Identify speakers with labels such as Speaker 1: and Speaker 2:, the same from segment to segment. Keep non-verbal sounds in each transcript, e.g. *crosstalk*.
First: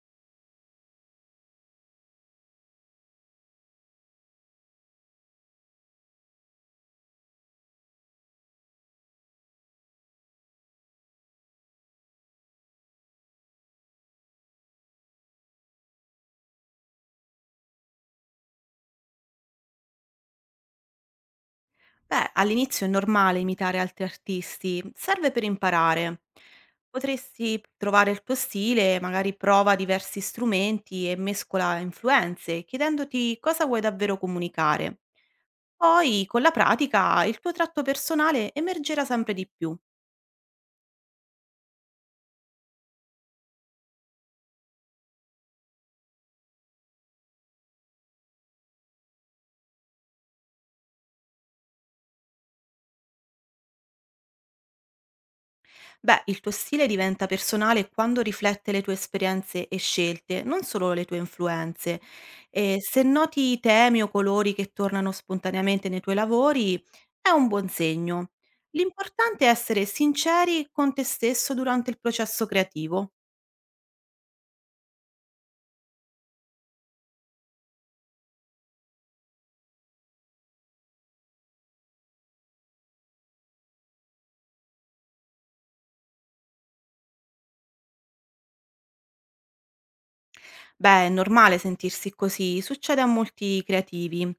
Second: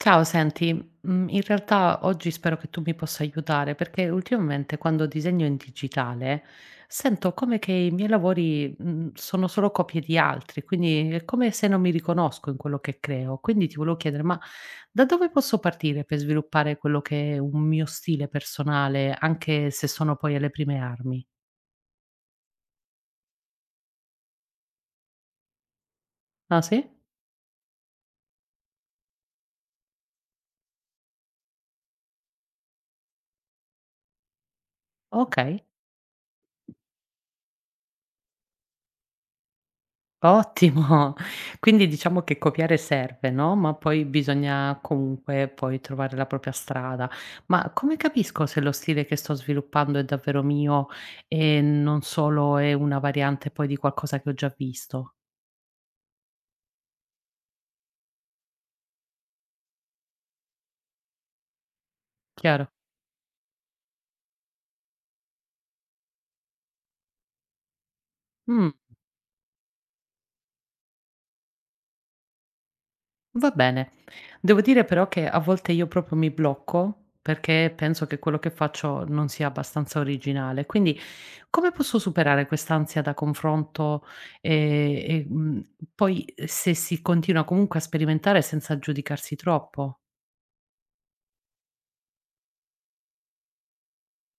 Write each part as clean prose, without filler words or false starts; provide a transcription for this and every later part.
Speaker 1: Ciao, senti, in realtà oggi spero che tu mi possa aiutare, perché ultimamente quando disegno in digitale sento come che i miei lavori, sono solo copie di altri, quindi è come se non mi riconosco in quello che creo. Quindi ti volevo chiedere, ma da dove posso partire per sviluppare quello che è un mio stile personale, anche se sono poi alle prime armi?
Speaker 2: Beh, all'inizio è normale imitare altri artisti, serve per imparare.
Speaker 1: Ah sì?
Speaker 2: Potresti trovare il tuo stile, magari prova diversi strumenti e mescola influenze, chiedendoti cosa vuoi davvero comunicare.
Speaker 1: Okay.
Speaker 2: Poi, con la pratica, il tuo tratto personale emergerà sempre di più.
Speaker 1: Ottimo! *laughs* Quindi diciamo che copiare serve, no, ma poi bisogna comunque poi trovare la propria strada. Ma come capisco se lo stile che sto sviluppando è davvero mio e non solo è una variante poi di qualcosa che ho già visto?
Speaker 2: Beh, il tuo stile diventa personale quando riflette le tue esperienze e scelte, non solo le tue influenze.
Speaker 1: Chiaro?
Speaker 2: E se noti temi o colori che tornano spontaneamente nei tuoi lavori, è un buon segno.
Speaker 1: Mh.
Speaker 2: L'importante è essere sinceri con te stesso durante il processo creativo.
Speaker 1: Va bene. Devo dire però che a volte io proprio mi blocco perché penso che quello che faccio non sia abbastanza originale. Quindi come posso superare quest'ansia da confronto e poi se si continua comunque a sperimentare senza giudicarsi troppo?
Speaker 2: Beh, è normale sentirsi così, succede a molti creativi.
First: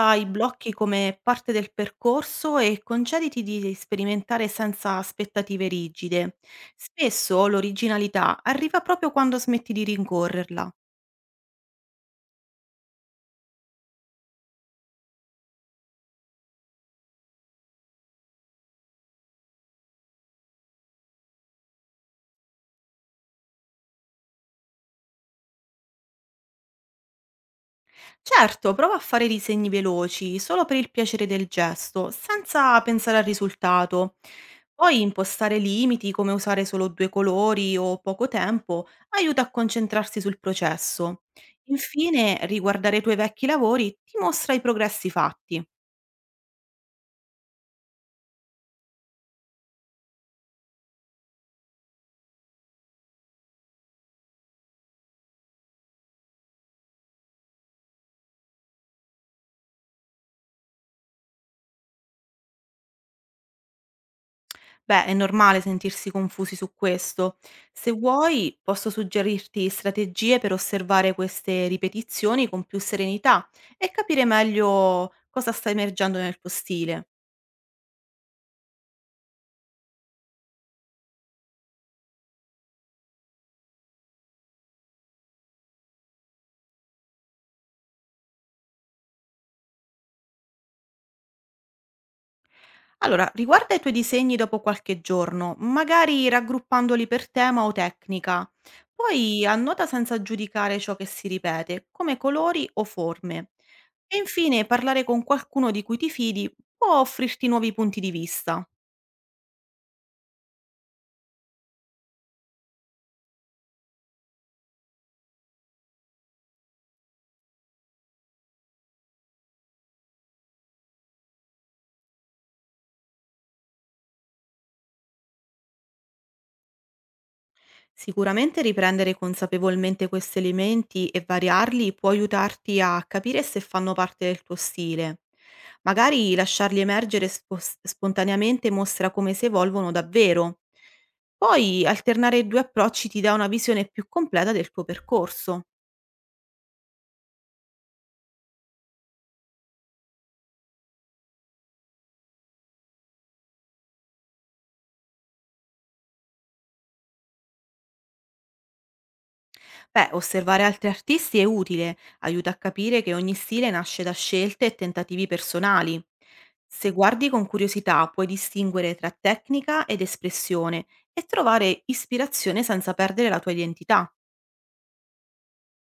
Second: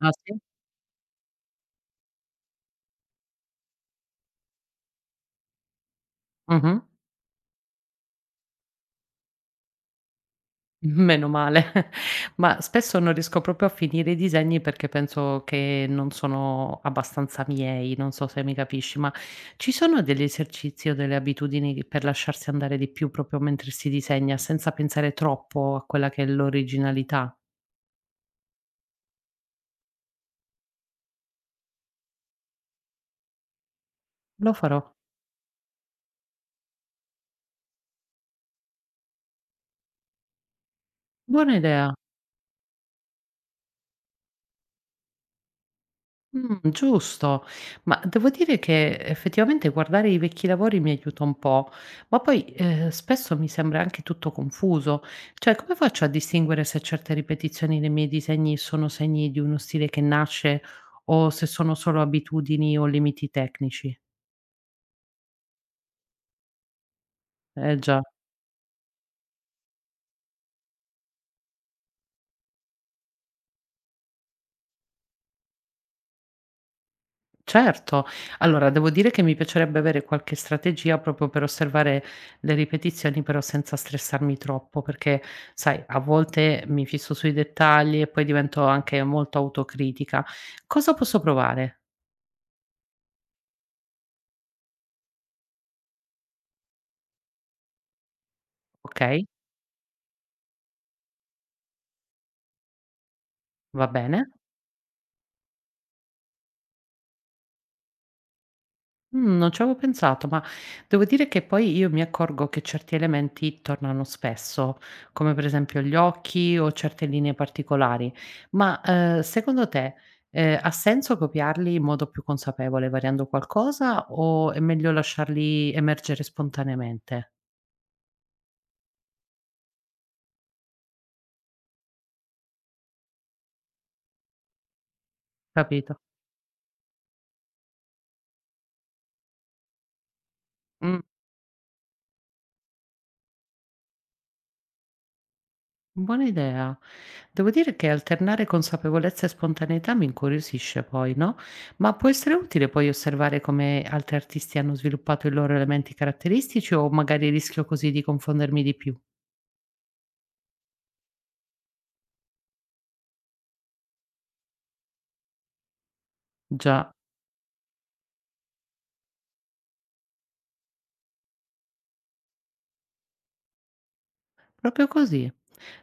Speaker 1: Ah
Speaker 2: i
Speaker 1: sì?
Speaker 2: blocchi come parte del percorso e concediti di sperimentare senza aspettative rigide.
Speaker 1: Mhm.
Speaker 2: Spesso l'originalità arriva proprio quando smetti di rincorrerla.
Speaker 1: Meno male. *laughs* Ma spesso non riesco proprio a finire i disegni perché penso che non sono abbastanza miei, non so se mi capisci, ma ci sono degli esercizi o delle abitudini che- per lasciarsi andare di più proprio mentre si disegna, senza pensare troppo a quella che è l'originalità?
Speaker 2: Certo, prova a fare disegni veloci, solo per il piacere del gesto, senza pensare al risultato.
Speaker 1: Lo farò.
Speaker 2: Poi impostare limiti come usare solo due colori o poco tempo aiuta a concentrarsi sul processo.
Speaker 1: Buona idea.
Speaker 2: Infine, riguardare i tuoi vecchi lavori ti mostra i progressi fatti.
Speaker 1: Giusto. Ma devo dire che effettivamente guardare i vecchi lavori mi aiuta un po', ma poi, spesso mi sembra anche tutto confuso. Cioè, come faccio a distinguere se certe ripetizioni nei miei disegni sono segni di uno stile che nasce o se sono solo abitudini o limiti tecnici?
Speaker 2: Beh, è normale sentirsi confusi su questo.
Speaker 1: Eh
Speaker 2: Se
Speaker 1: già.
Speaker 2: vuoi, posso suggerirti strategie per osservare queste ripetizioni con più serenità e capire meglio cosa sta emergendo nel tuo stile.
Speaker 1: Certo. Allora, devo dire che mi piacerebbe avere qualche strategia proprio per osservare le ripetizioni, però senza stressarmi troppo, perché sai, a volte mi fisso sui dettagli e poi divento anche molto autocritica. Cosa posso provare?
Speaker 2: Allora, riguarda i tuoi disegni dopo qualche giorno, magari raggruppandoli per tema o tecnica.
Speaker 1: Okay,
Speaker 2: Poi annota senza giudicare ciò che si ripete, come colori o forme.
Speaker 1: va
Speaker 2: E
Speaker 1: bene.
Speaker 2: infine, parlare con qualcuno di cui ti fidi può offrirti nuovi punti di vista.
Speaker 1: Non ci avevo pensato, ma devo dire che poi io mi accorgo che certi elementi tornano spesso, come per esempio gli occhi o certe linee particolari. Ma, secondo te, ha senso copiarli in modo più consapevole variando qualcosa o è meglio lasciarli emergere spontaneamente?
Speaker 2: Sicuramente riprendere consapevolmente questi elementi e variarli può aiutarti a capire se fanno parte del tuo stile.
Speaker 1: Capito?
Speaker 2: Magari lasciarli emergere spontaneamente mostra come si evolvono davvero.
Speaker 1: Mh.
Speaker 2: Poi alternare i due approcci ti dà una visione più completa del tuo percorso.
Speaker 1: Buona idea. Devo dire che alternare consapevolezza e spontaneità mi incuriosisce poi, no? Ma può essere utile poi osservare come altri artisti hanno sviluppato i loro elementi caratteristici o magari rischio così di confondermi di più?
Speaker 2: Beh, osservare altri artisti è utile, aiuta a capire che ogni stile nasce da scelte e tentativi personali. Se
Speaker 1: Già,
Speaker 2: guardi con curiosità puoi distinguere tra tecnica ed espressione e trovare ispirazione senza perdere la tua identità.
Speaker 1: proprio così.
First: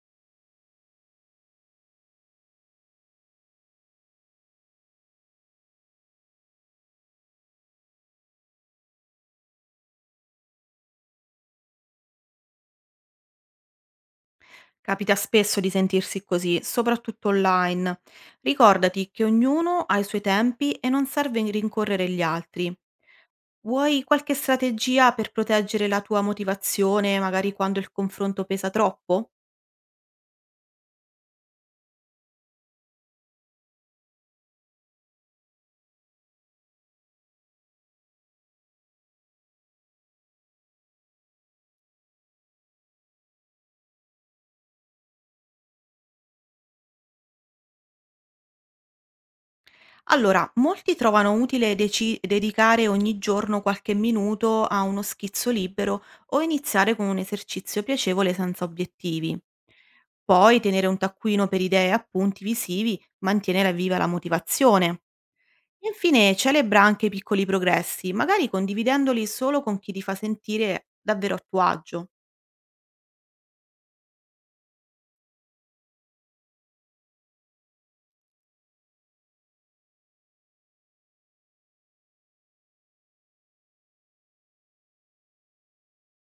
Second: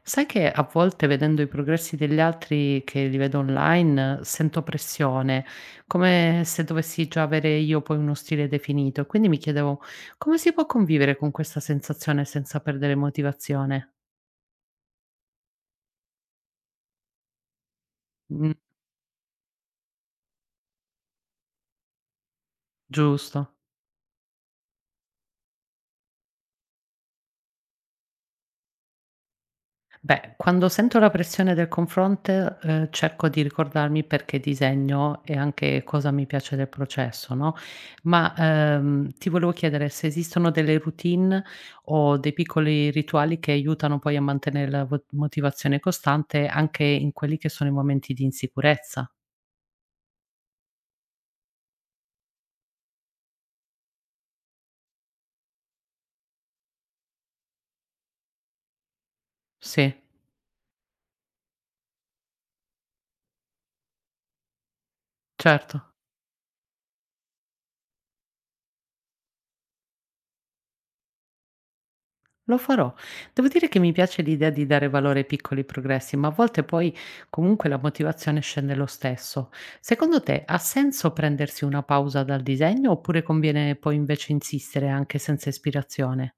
Speaker 1: Sai che a volte vedendo i progressi degli altri che li vedo online sento pressione, come se dovessi già avere io poi uno stile definito. Quindi mi chiedevo come si può convivere con questa sensazione senza perdere motivazione?
Speaker 2: Capita spesso di sentirsi così, soprattutto online. Ricordati che ognuno ha i suoi tempi e non serve rincorrere gli altri.
Speaker 1: Giusto.
Speaker 2: Vuoi qualche strategia per proteggere la tua motivazione, magari quando il confronto pesa troppo?
Speaker 1: Beh, quando sento la pressione del confronto, cerco di ricordarmi perché disegno e anche cosa mi piace del processo, no, ma, ti volevo chiedere se esistono delle routine o dei piccoli rituali che aiutano poi a mantenere la vo motivazione costante anche in quelli che sono i momenti di insicurezza.
Speaker 2: Allora, molti trovano utile dedicare ogni giorno qualche minuto a uno schizzo libero o iniziare con un esercizio piacevole senza obiettivi.
Speaker 1: Sì,
Speaker 2: Poi tenere un taccuino per idee e appunti visivi mantiene viva la motivazione.
Speaker 1: certo.
Speaker 2: Infine, celebra anche i piccoli progressi, magari condividendoli solo con chi ti fa sentire davvero a tuo agio.
Speaker 1: Lo farò. Devo dire che mi piace l'idea di dare valore ai piccoli progressi, ma a volte poi comunque la motivazione scende lo stesso. Secondo te ha senso prendersi una pausa dal disegno oppure conviene poi invece insistere anche senza ispirazione?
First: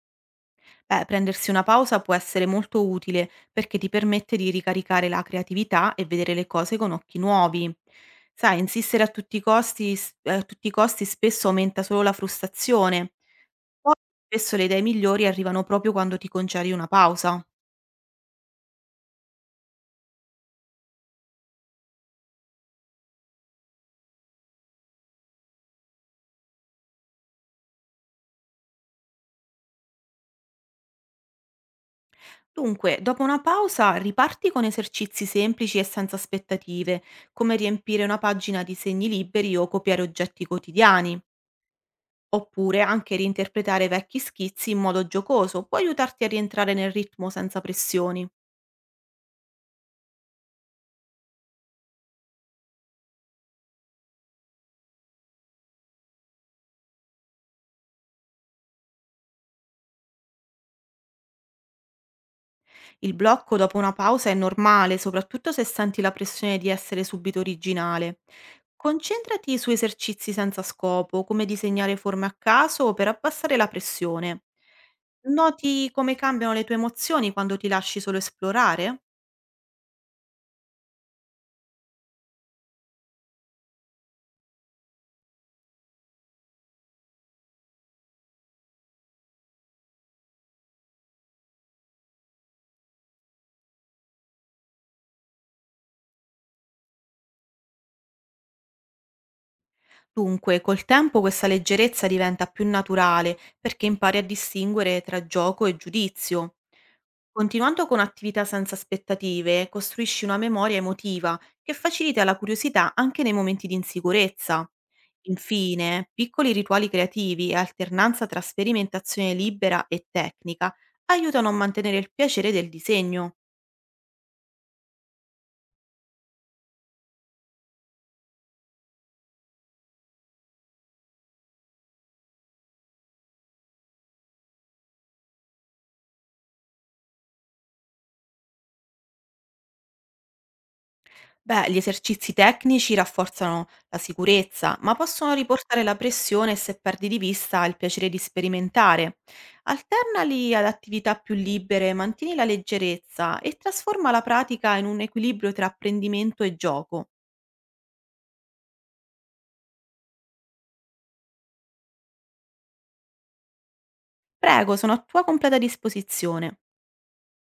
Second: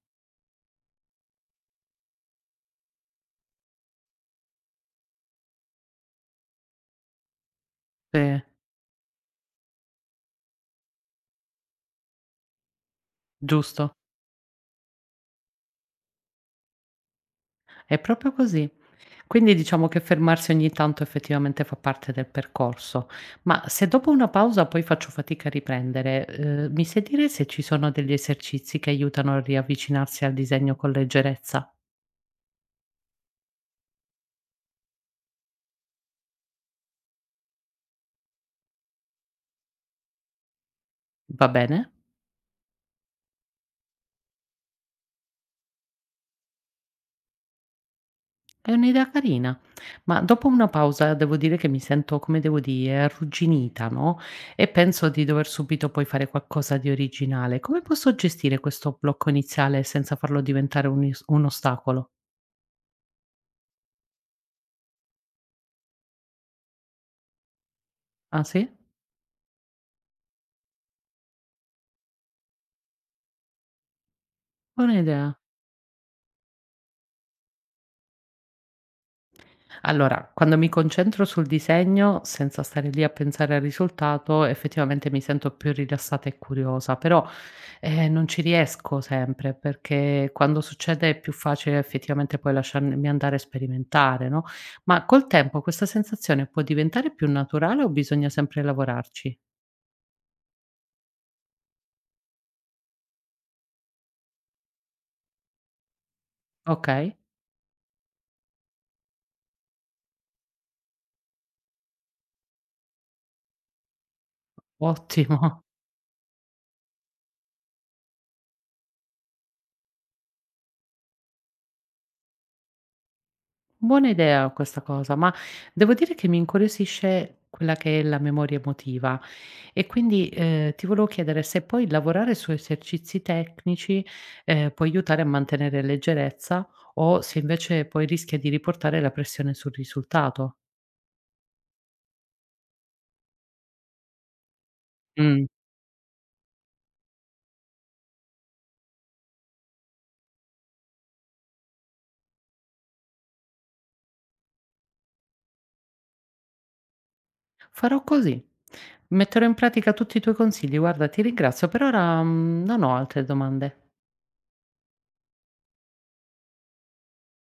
Speaker 2: Beh, prendersi una pausa può essere molto utile perché ti permette di ricaricare la creatività e vedere le cose con occhi nuovi.
Speaker 1: Eh,
Speaker 2: Sai, insistere a tutti i costi, a tutti i costi spesso aumenta solo la frustrazione.
Speaker 1: giusto,
Speaker 2: Spesso le idee migliori arrivano proprio quando ti concedi una pausa.
Speaker 1: è proprio così. Quindi diciamo che fermarsi ogni tanto effettivamente fa parte del percorso, ma se dopo una pausa poi faccio fatica a riprendere, mi sai dire se ci sono degli esercizi che aiutano a riavvicinarsi al disegno con leggerezza?
Speaker 2: Dunque, dopo una pausa, riparti con esercizi semplici e senza aspettative, come riempire una pagina di segni liberi o copiare oggetti quotidiani.
Speaker 1: Va bene,
Speaker 2: Oppure anche reinterpretare vecchi schizzi in modo giocoso può aiutarti a rientrare nel ritmo senza pressioni.
Speaker 1: è un'idea carina, ma dopo una pausa devo dire che mi sento, come devo dire, arrugginita, no, e penso di dover subito poi fare qualcosa di originale. Come posso gestire questo blocco iniziale senza farlo diventare un ostacolo?
Speaker 2: Il blocco dopo una pausa è normale, soprattutto se senti la pressione di essere subito originale.
Speaker 1: Ah sì?
Speaker 2: Concentrati su esercizi senza scopo, come disegnare forme a caso per abbassare la pressione.
Speaker 1: Buona idea.
Speaker 2: Noti come cambiano le tue emozioni quando ti lasci solo esplorare?
Speaker 1: Allora, quando mi concentro sul disegno, senza stare lì a pensare al risultato, effettivamente mi sento più rilassata e curiosa, però non ci riesco sempre perché quando succede è più facile effettivamente poi lasciarmi andare a sperimentare, no? Ma col tempo questa sensazione può diventare più naturale o bisogna sempre lavorarci?
Speaker 2: Dunque, col tempo questa leggerezza diventa più naturale perché impari a distinguere tra gioco e giudizio.
Speaker 1: Ok,
Speaker 2: Continuando con attività senza aspettative, costruisci una memoria emotiva che facilita la curiosità anche nei momenti di insicurezza.
Speaker 1: ottimo.
Speaker 2: Infine, piccoli rituali creativi e alternanza tra sperimentazione libera e tecnica aiutano a mantenere il piacere del disegno.
Speaker 1: Buona idea questa cosa, ma devo dire che mi incuriosisce quella che è la memoria emotiva. E quindi, ti volevo chiedere se poi lavorare su esercizi tecnici, può aiutare a mantenere leggerezza o se invece poi rischia di riportare la pressione sul risultato.
Speaker 2: Beh, gli esercizi tecnici rafforzano la sicurezza, ma possono
Speaker 1: Mh.
Speaker 2: riportare la pressione se perdi di vista il piacere di sperimentare. Alternali ad attività più libere, mantieni la leggerezza e trasforma la pratica in un equilibrio tra apprendimento e gioco.
Speaker 1: Farò così. Metterò in pratica tutti i tuoi consigli. Guarda, ti ringrazio. Per ora, non ho altre domande.
Speaker 2: Prego, sono a tua completa disposizione.